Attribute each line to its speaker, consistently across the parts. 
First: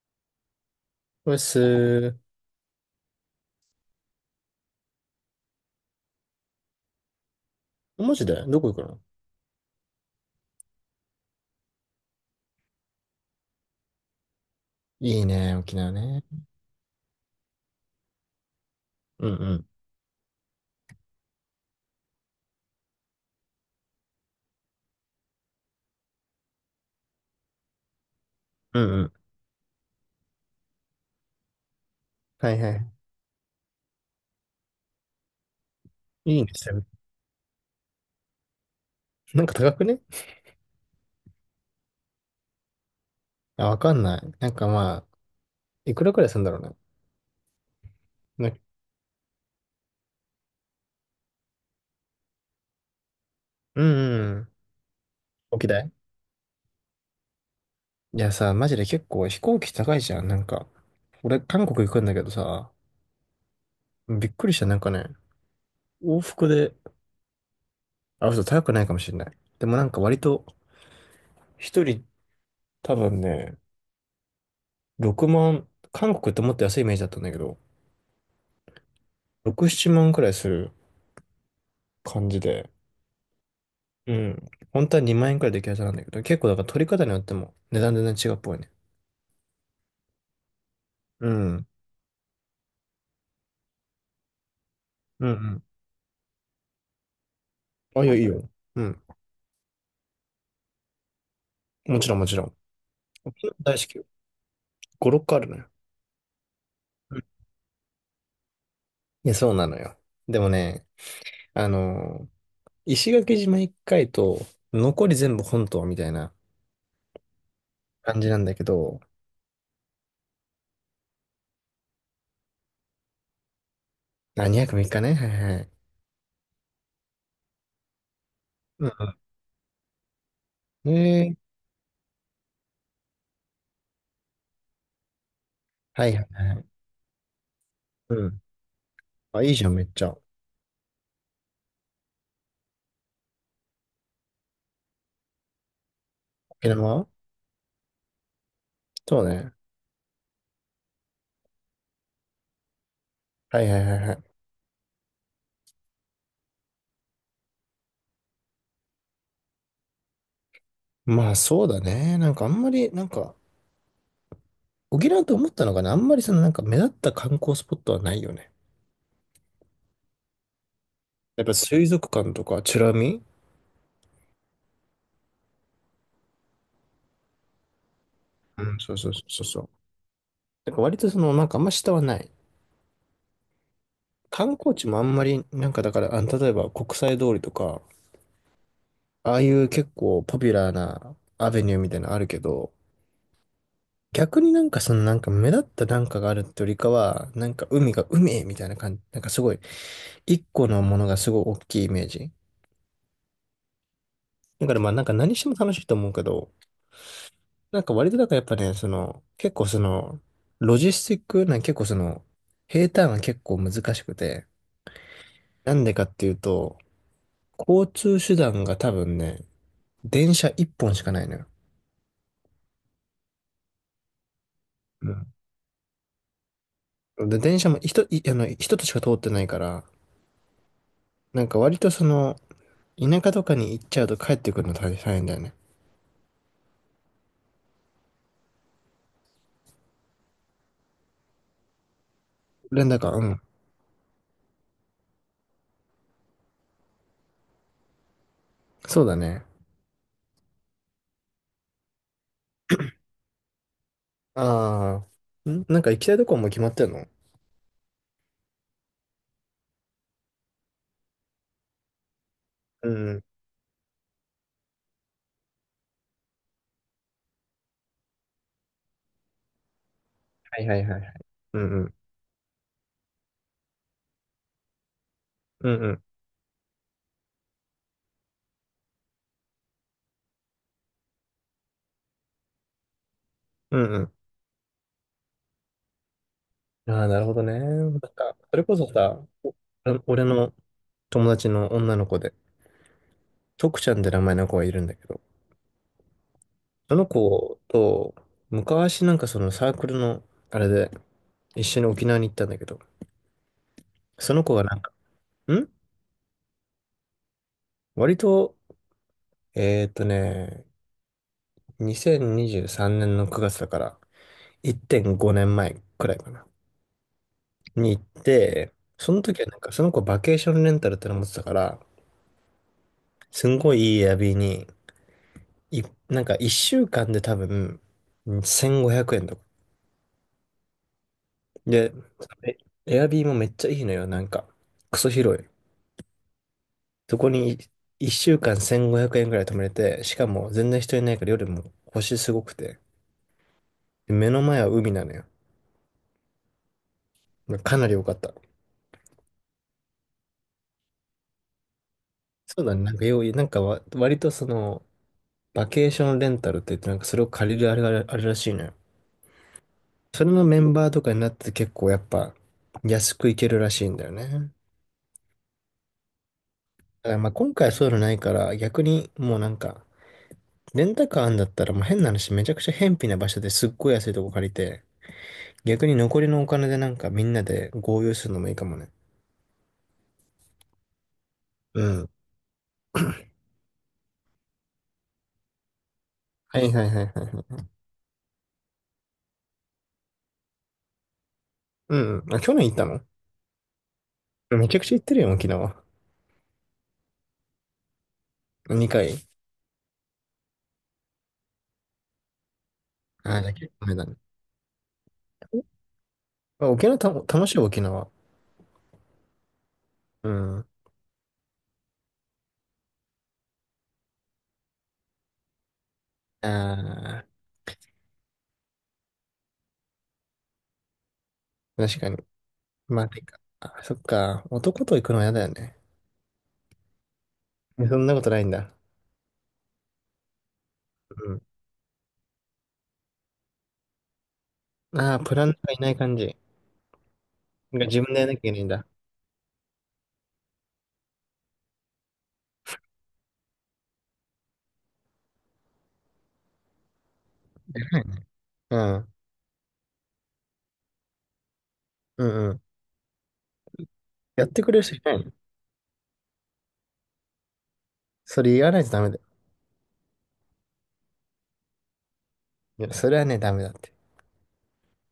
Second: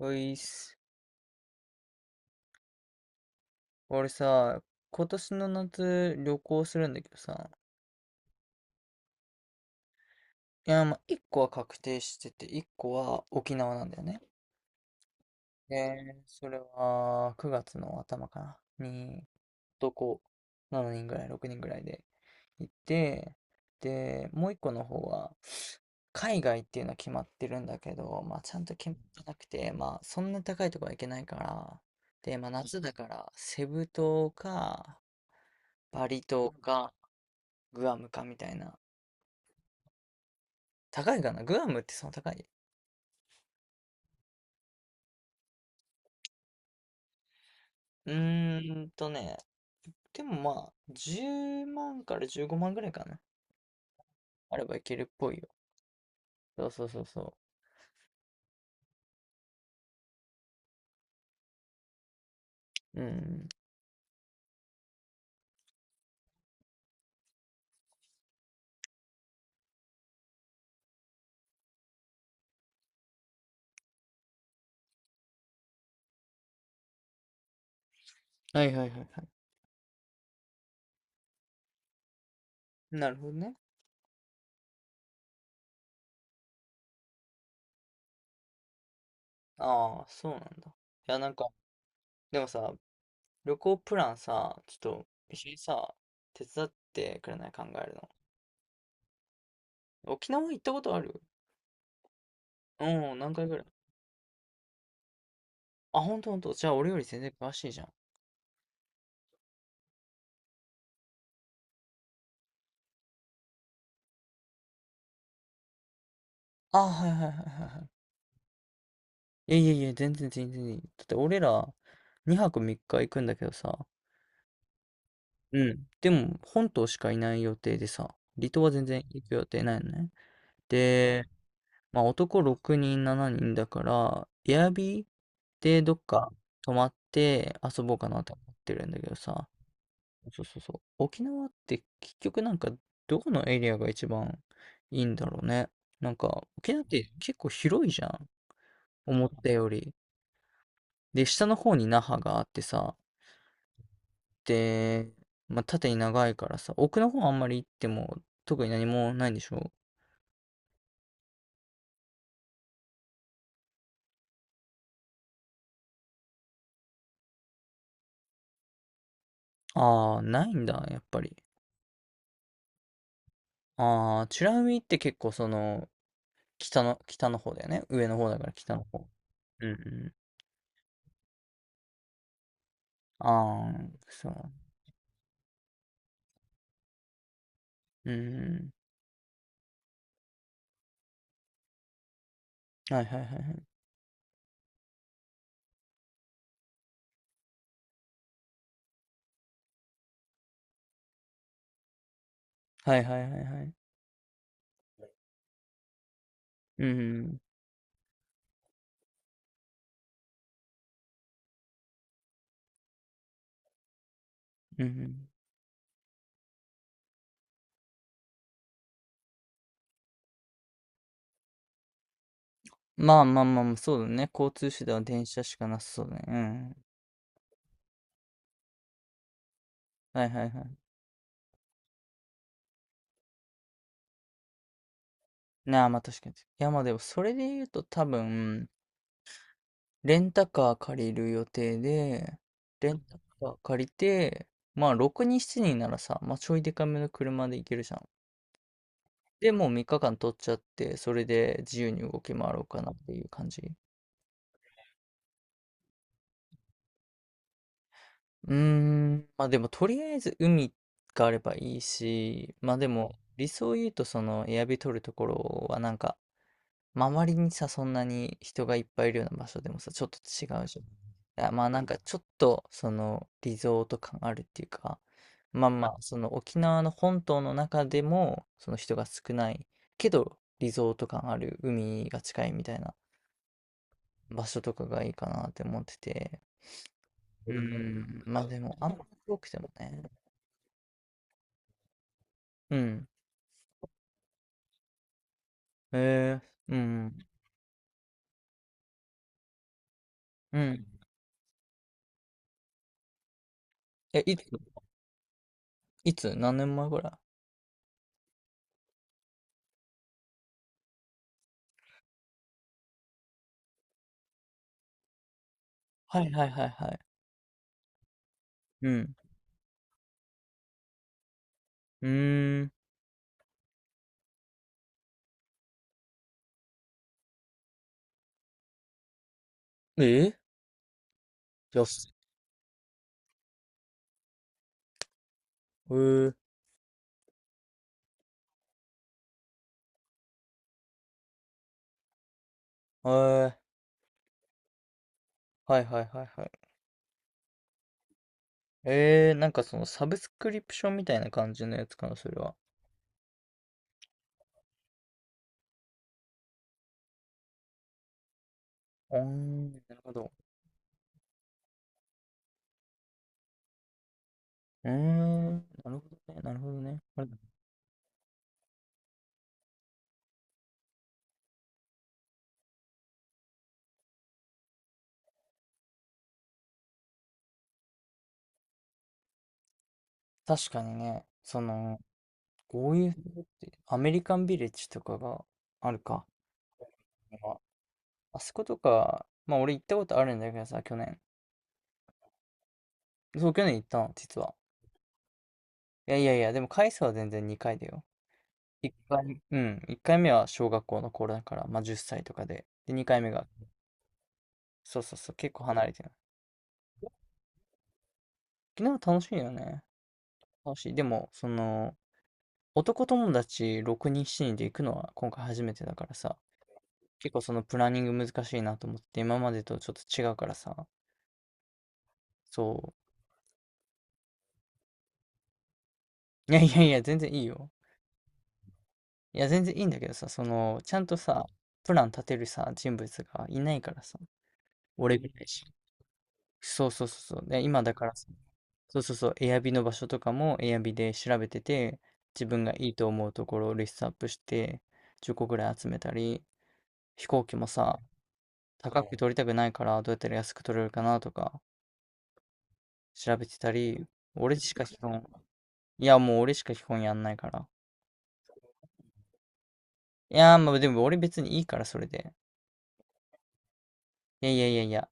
Speaker 1: おいっす。
Speaker 2: うっす
Speaker 1: 俺さ、今年の夏旅行するんだけどさ、
Speaker 2: ー。マジでどこ行くの？
Speaker 1: いや、まあ、1個は確定してて、1個は沖縄なんだよね。
Speaker 2: いいね、沖縄
Speaker 1: で、
Speaker 2: ね。
Speaker 1: それは9月の頭かな、に、
Speaker 2: うんうん。
Speaker 1: 男7人ぐらい、6人ぐらいで行って、で、もう1個の方は、海外っていうのは決まってるんだけど、まあ、ちゃんと
Speaker 2: う
Speaker 1: 決
Speaker 2: んう
Speaker 1: まっ
Speaker 2: ん。
Speaker 1: てなくて、まあ、そんな高いとこは行けないから、で、まあ、
Speaker 2: はいは
Speaker 1: 夏
Speaker 2: い。
Speaker 1: だから、セブ島か、バリ
Speaker 2: いい
Speaker 1: 島
Speaker 2: ね、調べて。
Speaker 1: か、グアムかみたいな。
Speaker 2: なんか高くね？
Speaker 1: 高いかな、グアムって。その高い？
Speaker 2: あ、わかんない。なんかまあ、いくらくらいするんだろうね。
Speaker 1: う
Speaker 2: な。
Speaker 1: ーんとね、でもまあ、10万から15万ぐらいかな。
Speaker 2: うんうん。
Speaker 1: あればいけるっぽいよ。
Speaker 2: 沖縄い。
Speaker 1: そうそうそうそ
Speaker 2: やさ、マジで結構飛行機高いじゃん。なんか、俺韓国行くんだけどさ、
Speaker 1: う。うん。
Speaker 2: びっくりした。なんかね、往復で、あ、嘘、高くないかもしれない。でもなんか割と、一人多分ね、6万、韓国ってもっと安いイメージだったんだけど、
Speaker 1: はいはいはいはい。
Speaker 2: 6、7万くらいする感じで、
Speaker 1: なるほどね。
Speaker 2: うん。本当は2万円くらいできるはずなんだけど、結構だから取り方によっても値段全然違うっぽいね。
Speaker 1: ああ、そうなんだ。いや、な
Speaker 2: う
Speaker 1: んか、
Speaker 2: ん。
Speaker 1: でもさ、旅行プランさ、ちょっと
Speaker 2: うんう
Speaker 1: 一緒に
Speaker 2: ん。
Speaker 1: さ、手伝ってくれない？考える
Speaker 2: あ、い
Speaker 1: の。
Speaker 2: や、いいよ。うん。
Speaker 1: 沖縄行ったことある？
Speaker 2: もちろんもちろん。
Speaker 1: うん、何
Speaker 2: 沖
Speaker 1: 回
Speaker 2: 縄
Speaker 1: ぐらい？
Speaker 2: 大好きよ。5、6個あるのよ。
Speaker 1: あ、ほんとほんと。じゃあ俺より
Speaker 2: う
Speaker 1: 全
Speaker 2: ん。
Speaker 1: 然詳しいじゃん。
Speaker 2: いや、そうなのよ。でもね、あのー石垣島1回と、残り全部本島みたいな
Speaker 1: ああ、はいはいはいはいはい。
Speaker 2: 感じなんだけど、
Speaker 1: いやいやいや、全然全然いい。だって俺ら2泊3日行くんだけどさ、
Speaker 2: あ、2泊3日ね。はいは
Speaker 1: う
Speaker 2: い。
Speaker 1: ん。でも本島しかいない予定でさ、離島は全
Speaker 2: う
Speaker 1: 然
Speaker 2: ん
Speaker 1: 行く予定ないのね。
Speaker 2: うん。
Speaker 1: で、まあ男6人7人だから、エアビーでどっ
Speaker 2: はいはい
Speaker 1: か
Speaker 2: は
Speaker 1: 泊
Speaker 2: い。
Speaker 1: まって遊ぼうかな
Speaker 2: う
Speaker 1: と思
Speaker 2: ん。
Speaker 1: ってるんだけど
Speaker 2: あ、
Speaker 1: さ、
Speaker 2: いいじゃん、めっちゃ。
Speaker 1: そうそうそう。沖縄って結局なんか、どこのエリアが一番いいんだろうね。なんか
Speaker 2: 沖
Speaker 1: 沖縄っ
Speaker 2: 縄。
Speaker 1: て結構広いじゃん、
Speaker 2: そ
Speaker 1: 思
Speaker 2: う
Speaker 1: った
Speaker 2: ね。
Speaker 1: より。で、下の方に那覇があってさ、
Speaker 2: はいはいはいはい。
Speaker 1: て、まあ、縦に長いからさ、奥の方あんまり行っても特に何もないんでしょう？
Speaker 2: まあそうだね。なんかあんまり、なんか、沖縄と思ったのがね、あんまりそのなんか目立った観光スポットはないよね。
Speaker 1: ああー、ないんだ、やっぱり。
Speaker 2: やっぱ水族館とか、チュラミ。
Speaker 1: ああ、美ら海って結構その、北の方だよね。上の方だから
Speaker 2: う
Speaker 1: 北
Speaker 2: ん、
Speaker 1: の
Speaker 2: そう
Speaker 1: 方。
Speaker 2: そうそうそ
Speaker 1: う
Speaker 2: う。
Speaker 1: んうん。
Speaker 2: なんか割とその、なんかあんま下はない。
Speaker 1: ああ、そう。
Speaker 2: 観光地もあんまり、なんかだから、あの例えば国際通りとか、
Speaker 1: うんう
Speaker 2: ああいう結構ポピュラーなアベニューみたいなのあるけど、
Speaker 1: ん。はいはいはいはい。
Speaker 2: 逆になんかそのなんか目立ったなんかがあるってよりかは、なんか海が海みたいな感じ、なんかすごい、一個のものがすごい大きいイメージ。
Speaker 1: はいはいはいはい。
Speaker 2: だからまあなんか何しても楽しいと思うけど、
Speaker 1: うんうん。
Speaker 2: なんか割となんかやっぱね、その、結構その、ロジスティックなん結構その、平坦が結構難しくて、
Speaker 1: うんうん。
Speaker 2: なんでかっていうと、交通手段が多分ね、電車一本しかないのよ。
Speaker 1: まあまあまあまあ、そうだね。交通手段は
Speaker 2: う
Speaker 1: 電車しかなさそうだね。うん。
Speaker 2: ん。で、電車も一つしか通ってないから、
Speaker 1: はいはいはい。
Speaker 2: なんか割とその、田舎とかに行っちゃうと帰ってくるの大変だよね。
Speaker 1: なあ、まあ確かに。いやまあでも、それで言うと多分、レンタカー借りる予定で、
Speaker 2: 連
Speaker 1: レン
Speaker 2: 絡は、
Speaker 1: タ
Speaker 2: うん。
Speaker 1: カー借りて、まあ6人7人ならさ、まあちょいでかめの車で行けるじゃん。
Speaker 2: そうだね。
Speaker 1: で、もう3日間取っちゃって、それで自由に動き回ろうかなっていう感じ。
Speaker 2: ああ、なんか行きたいとこはもう決まってんの？
Speaker 1: うーん、まあでもとりあえず海があればいいし、まあで
Speaker 2: う
Speaker 1: も
Speaker 2: ん。
Speaker 1: 理想を言うと、そのエアビ取るところはなんか、まあ、周りにさ、そんなに人がいっぱいいるような場所でもさ、ちょっと違
Speaker 2: はい
Speaker 1: う
Speaker 2: は
Speaker 1: じ
Speaker 2: いはいはい。
Speaker 1: ゃん。あ、
Speaker 2: う
Speaker 1: まあ、な
Speaker 2: んう
Speaker 1: ん
Speaker 2: ん。
Speaker 1: かちょっと、その、リゾート感あるっていうか、ま
Speaker 2: う
Speaker 1: あ
Speaker 2: んう
Speaker 1: まあ、
Speaker 2: ん。
Speaker 1: その沖縄の本島の中でも、その人が少ないけど、リゾート感ある、海が近いみたいな
Speaker 2: うんうん。
Speaker 1: 場所とかがいいかなって思ってて。
Speaker 2: ああ、なるほど
Speaker 1: うー
Speaker 2: ね。なんか、
Speaker 1: ん、まあ
Speaker 2: そ
Speaker 1: で
Speaker 2: れこ
Speaker 1: も、
Speaker 2: そ
Speaker 1: あんま
Speaker 2: さ、
Speaker 1: 遠くても
Speaker 2: 俺
Speaker 1: ね。
Speaker 2: 俺の友達の女の子で、
Speaker 1: うん。
Speaker 2: 徳ちゃんって名前の子がいるんだけど、
Speaker 1: へえー、う
Speaker 2: その
Speaker 1: ん、
Speaker 2: 子と、昔なんかそのサークルの、
Speaker 1: う
Speaker 2: あれ
Speaker 1: ん。
Speaker 2: で、一緒に沖縄に行ったんだけど、
Speaker 1: え、
Speaker 2: そ
Speaker 1: いつ？
Speaker 2: の子がなんか、ん。
Speaker 1: いつ？何年前ぐらい？
Speaker 2: 割と、えーっとね、2023年の9月だから、1.5年前くらい
Speaker 1: はい
Speaker 2: か
Speaker 1: は
Speaker 2: な、
Speaker 1: いはいはい。
Speaker 2: に行って、
Speaker 1: う
Speaker 2: そ
Speaker 1: ん。
Speaker 2: の時はなんか、その子バケーションレンタルっての持ってたから、
Speaker 1: うーん。
Speaker 2: すんごいいいエアビーに、い、なんか一週間で多分、うん1500円とか。
Speaker 1: えよ
Speaker 2: で、
Speaker 1: し。
Speaker 2: えエアビーもめっちゃいいのよ、なんか。クソ広い。
Speaker 1: うー、
Speaker 2: そこに一週間1500円くえんくらい泊まれて、しかも全然人いないから夜も星すごくて。
Speaker 1: は
Speaker 2: で目の前は海なのよ。
Speaker 1: い、はいはいはいはい。
Speaker 2: かなり良かった。
Speaker 1: えー、なんかそのサブスクリプションみたいな感じのやつかな、それは。
Speaker 2: そうだね、なんかなんか割とその、バケーションレンタルって言って、なんかそれを借りるあれがあるらしいのよ。
Speaker 1: うーん、なるほ
Speaker 2: それ
Speaker 1: ど。
Speaker 2: のメンバーとかになって結構やっぱ安く行けるらしいんだよね。
Speaker 1: うーん、なるほどね、なるほどね。
Speaker 2: だから
Speaker 1: これ
Speaker 2: まあ今回はそういうのないから、逆にもうなんか、レンタカーあんだったら、もう変な話、めちゃくちゃ偏僻な場所ですっごい安いとこ借りて、逆に残りのお金でなんかみんなで合流するのもいいかもね。
Speaker 1: 確かにね、そ
Speaker 2: う
Speaker 1: の、
Speaker 2: ん。
Speaker 1: こういうのって、アメリカンビレッジとかがあるか。
Speaker 2: はいはいはいはい
Speaker 1: あ
Speaker 2: はい。
Speaker 1: あそことか、まあ俺行ったことあるんだけどさ、去年。
Speaker 2: うんうん。あ、去年行ったの？
Speaker 1: そう、去年行ったの、実は。
Speaker 2: めちゃくちゃ行ってるよ、沖縄。
Speaker 1: いやいやいや、でも回数は全然2回だよ。1
Speaker 2: 2回。
Speaker 1: 回、うん、1回目は小学校の頃だから、まあ10歳とかで。で、2回目
Speaker 2: ああ、
Speaker 1: が。
Speaker 2: じゃあ結構前だね。
Speaker 1: そうそうそう、結構離れてる。
Speaker 2: あ沖縄た、楽しいよ、沖縄。
Speaker 1: 沖縄楽しいよね。
Speaker 2: うん。
Speaker 1: 楽しい。でも、その、男友達6人、7人で行くのは今回初めてだからさ、
Speaker 2: ああ、
Speaker 1: 結構そのプランニング難しいなと思って、今までとちょっと違うからさ。
Speaker 2: 確かに。
Speaker 1: そ
Speaker 2: まあ、てか、あ、そっか。男と行くのは嫌だよね。
Speaker 1: う。いやいやいや、全然いいよ。
Speaker 2: え、そんなことないんだ？
Speaker 1: いや、全然いいんだけどさ、その、ちゃんと
Speaker 2: う
Speaker 1: さ、プラン立てるさ、人物がいないからさ、
Speaker 2: ん。あ
Speaker 1: 俺
Speaker 2: あ、
Speaker 1: ぐ
Speaker 2: プ
Speaker 1: ら
Speaker 2: ラ
Speaker 1: い
Speaker 2: ンナー
Speaker 1: しか。
Speaker 2: がいない感じ。
Speaker 1: そうそうそうそう。で、
Speaker 2: なん
Speaker 1: 今
Speaker 2: か
Speaker 1: だ
Speaker 2: 自
Speaker 1: か
Speaker 2: 分
Speaker 1: ら、
Speaker 2: でやらなきゃいけないんだ。
Speaker 1: そうそうそう、エアビの場所とかもエアビで調べてて、自分がいいと思うところをリストアップして、10個ぐらい集めたり、飛行機もさ、
Speaker 2: う
Speaker 1: 高
Speaker 2: ん。
Speaker 1: く取りたくないから、どうやったら安く取れるかなとか、
Speaker 2: うんうん。
Speaker 1: 調べてたり、
Speaker 2: やっ
Speaker 1: 俺
Speaker 2: て
Speaker 1: し
Speaker 2: くれる
Speaker 1: か
Speaker 2: 人
Speaker 1: 基
Speaker 2: いな
Speaker 1: 本、
Speaker 2: いの？
Speaker 1: いや、もう俺しか基本やんないから。
Speaker 2: それ言わないとダメだよ。
Speaker 1: いやー、まあでも俺別にいいから、それで。
Speaker 2: いや、それはね、ダメだって。
Speaker 1: いやいやいやいや、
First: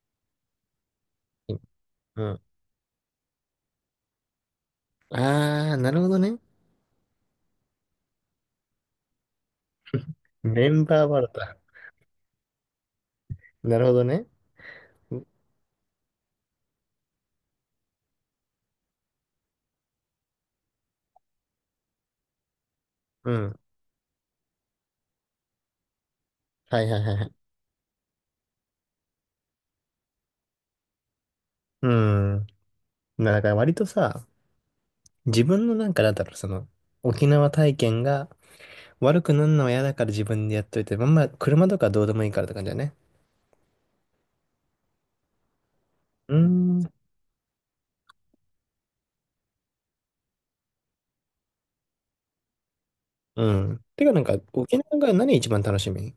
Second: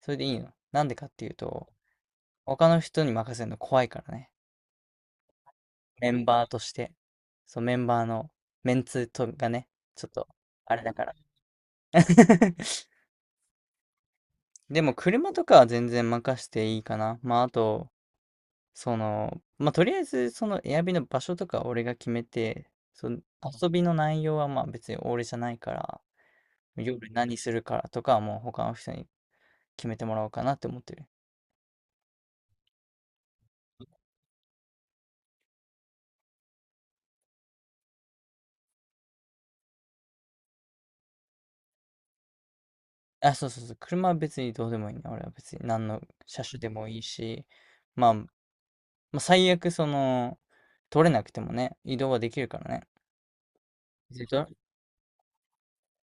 Speaker 1: それでいいの。なんでかっていうと、
Speaker 2: うん。
Speaker 1: 他の人に任せるの怖いからね。
Speaker 2: あー、なるほ
Speaker 1: メ
Speaker 2: ど
Speaker 1: ン
Speaker 2: ね。
Speaker 1: バーとして、そう、メンバーのメンツとがね、ちょっと、
Speaker 2: メ
Speaker 1: あれ
Speaker 2: ン
Speaker 1: だか
Speaker 2: バー
Speaker 1: ら。
Speaker 2: バラだ。なるほどね。
Speaker 1: でも、車とかは全然任していいかな。まあ、あと、その、まあ、とりあえず、その、エアビの場所とかは俺が決めて、その、
Speaker 2: うん。
Speaker 1: 遊びの内容はまあ別に俺じゃないから、
Speaker 2: はいはい
Speaker 1: 夜
Speaker 2: はいはい。
Speaker 1: 何するからとかはもう他の人に決めてもらおうかなって思ってる。
Speaker 2: うん。だから割とさ、自分のなんかなんだろう、その、沖縄体験が悪くなるのは嫌だから自分でやっといて、まあまあ、車とかどうでもいいからって感じだね。
Speaker 1: あ、そうそうそう、車は別にどうでもいいね。俺は別に何の
Speaker 2: うー
Speaker 1: 車種でも
Speaker 2: ん。
Speaker 1: いいし、まあ、まあ、最悪その、取れなくてもね、移動はできるからね。
Speaker 2: うん。てかな
Speaker 1: え
Speaker 2: ん
Speaker 1: っ
Speaker 2: か、
Speaker 1: と
Speaker 2: 沖縄が何一番楽しみ？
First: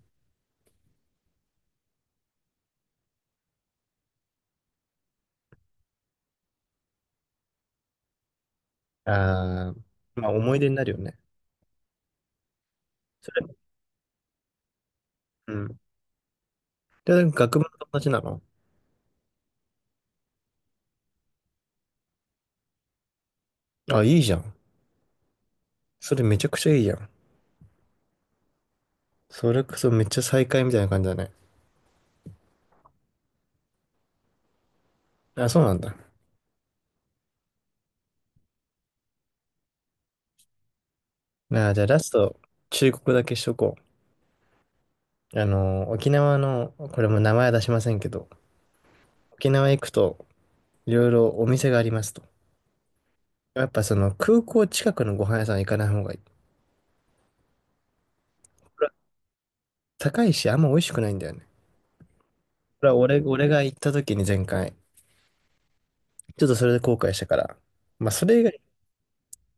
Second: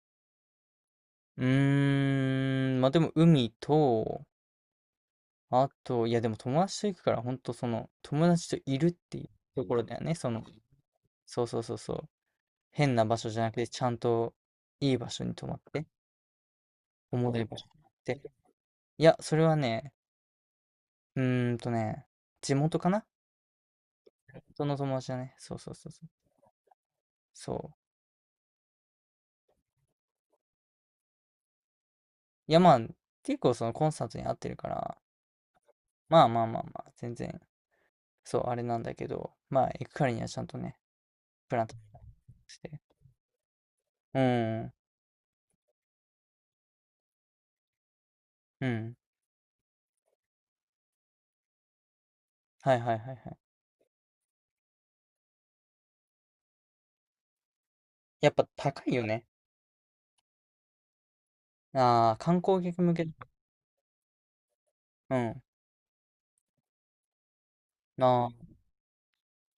Speaker 1: うーん、まあでも海と、あと、いやでも友達と行くから、ほんとその、友達といるっていうと
Speaker 2: ああ
Speaker 1: ころだよね。
Speaker 2: ー、ま
Speaker 1: そ
Speaker 2: あ
Speaker 1: の、
Speaker 2: 思い出になるよね。
Speaker 1: そうそうそうそう。変な場所
Speaker 2: そ
Speaker 1: じゃ
Speaker 2: れ、
Speaker 1: なくて、ちゃんといい場所に泊
Speaker 2: う
Speaker 1: まっ
Speaker 2: ん。
Speaker 1: て、
Speaker 2: で、
Speaker 1: お
Speaker 2: な
Speaker 1: も
Speaker 2: ん
Speaker 1: ろ
Speaker 2: か
Speaker 1: い場
Speaker 2: 学
Speaker 1: 所
Speaker 2: 部の
Speaker 1: に行
Speaker 2: 友
Speaker 1: っ
Speaker 2: 達
Speaker 1: て。
Speaker 2: なの？
Speaker 1: いや、それはね、うーんとね、地元かな。
Speaker 2: あ、いいじゃん。
Speaker 1: その友達だね。そうそうそうそう。
Speaker 2: それめちゃくちゃいいじゃん。
Speaker 1: そう。
Speaker 2: それこそめっちゃ再会みたいな感じだね。
Speaker 1: いやまあ、結構そのコンサートに合ってるから、
Speaker 2: あ、そうなんだ。
Speaker 1: まあまあまあまあ、全然そう、あれなんだけど、まあ、行くからにはちゃんとね、プラン
Speaker 2: まあー、
Speaker 1: 立
Speaker 2: じ
Speaker 1: て
Speaker 2: ゃあラスト、
Speaker 1: して。
Speaker 2: 忠告だけしとこ
Speaker 1: うん、
Speaker 2: う。沖縄の、これも名前は出しませんけど、
Speaker 1: うん。
Speaker 2: 沖縄行くと、いろいろお店がありますと。
Speaker 1: はいはいはいはい。
Speaker 2: やっぱその空港近くのご飯屋さん行かない方がいい。
Speaker 1: やっぱ高いよね。
Speaker 2: 高いし、あんま美味しくないんだよね。
Speaker 1: ああ、観光客
Speaker 2: これ
Speaker 1: 向
Speaker 2: は
Speaker 1: け。
Speaker 2: 俺が行った時に前回、
Speaker 1: うん。
Speaker 2: ちょっとそれで後悔したから、
Speaker 1: な
Speaker 2: まあそれ以外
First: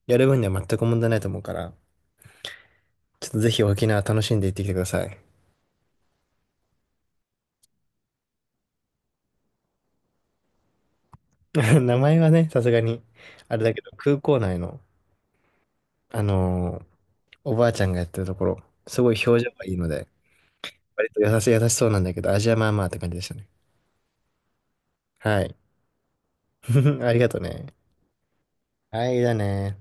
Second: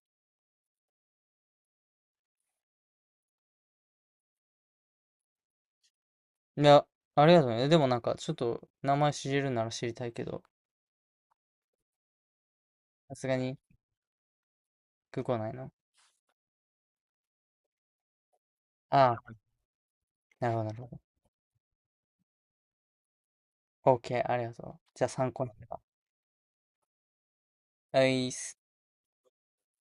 Speaker 2: やる分には全く問題ないと思うから、ちょっとぜひ沖縄楽しんで行ってきてください。
Speaker 1: あ。いや、ありがとうね。でもなんか、ちょっと、名前知れるなら知りたいけど、
Speaker 2: 名前はね、さすがに、
Speaker 1: さすがに、
Speaker 2: あれだけど、空港内の、
Speaker 1: 空港内の。
Speaker 2: あのーおばあちゃんがやってるところ、す
Speaker 1: あ
Speaker 2: ごい
Speaker 1: あ、
Speaker 2: 表情がいいので、
Speaker 1: なるほどなるほ
Speaker 2: 割と優しい、優しそうなんだけど、味はまあまあって感じでしたね。
Speaker 1: ど。OK、ありがとう。じゃあ参
Speaker 2: は
Speaker 1: 考にな
Speaker 2: い。
Speaker 1: れば。
Speaker 2: ありがとうね。
Speaker 1: はいっす。
Speaker 2: はい、だね。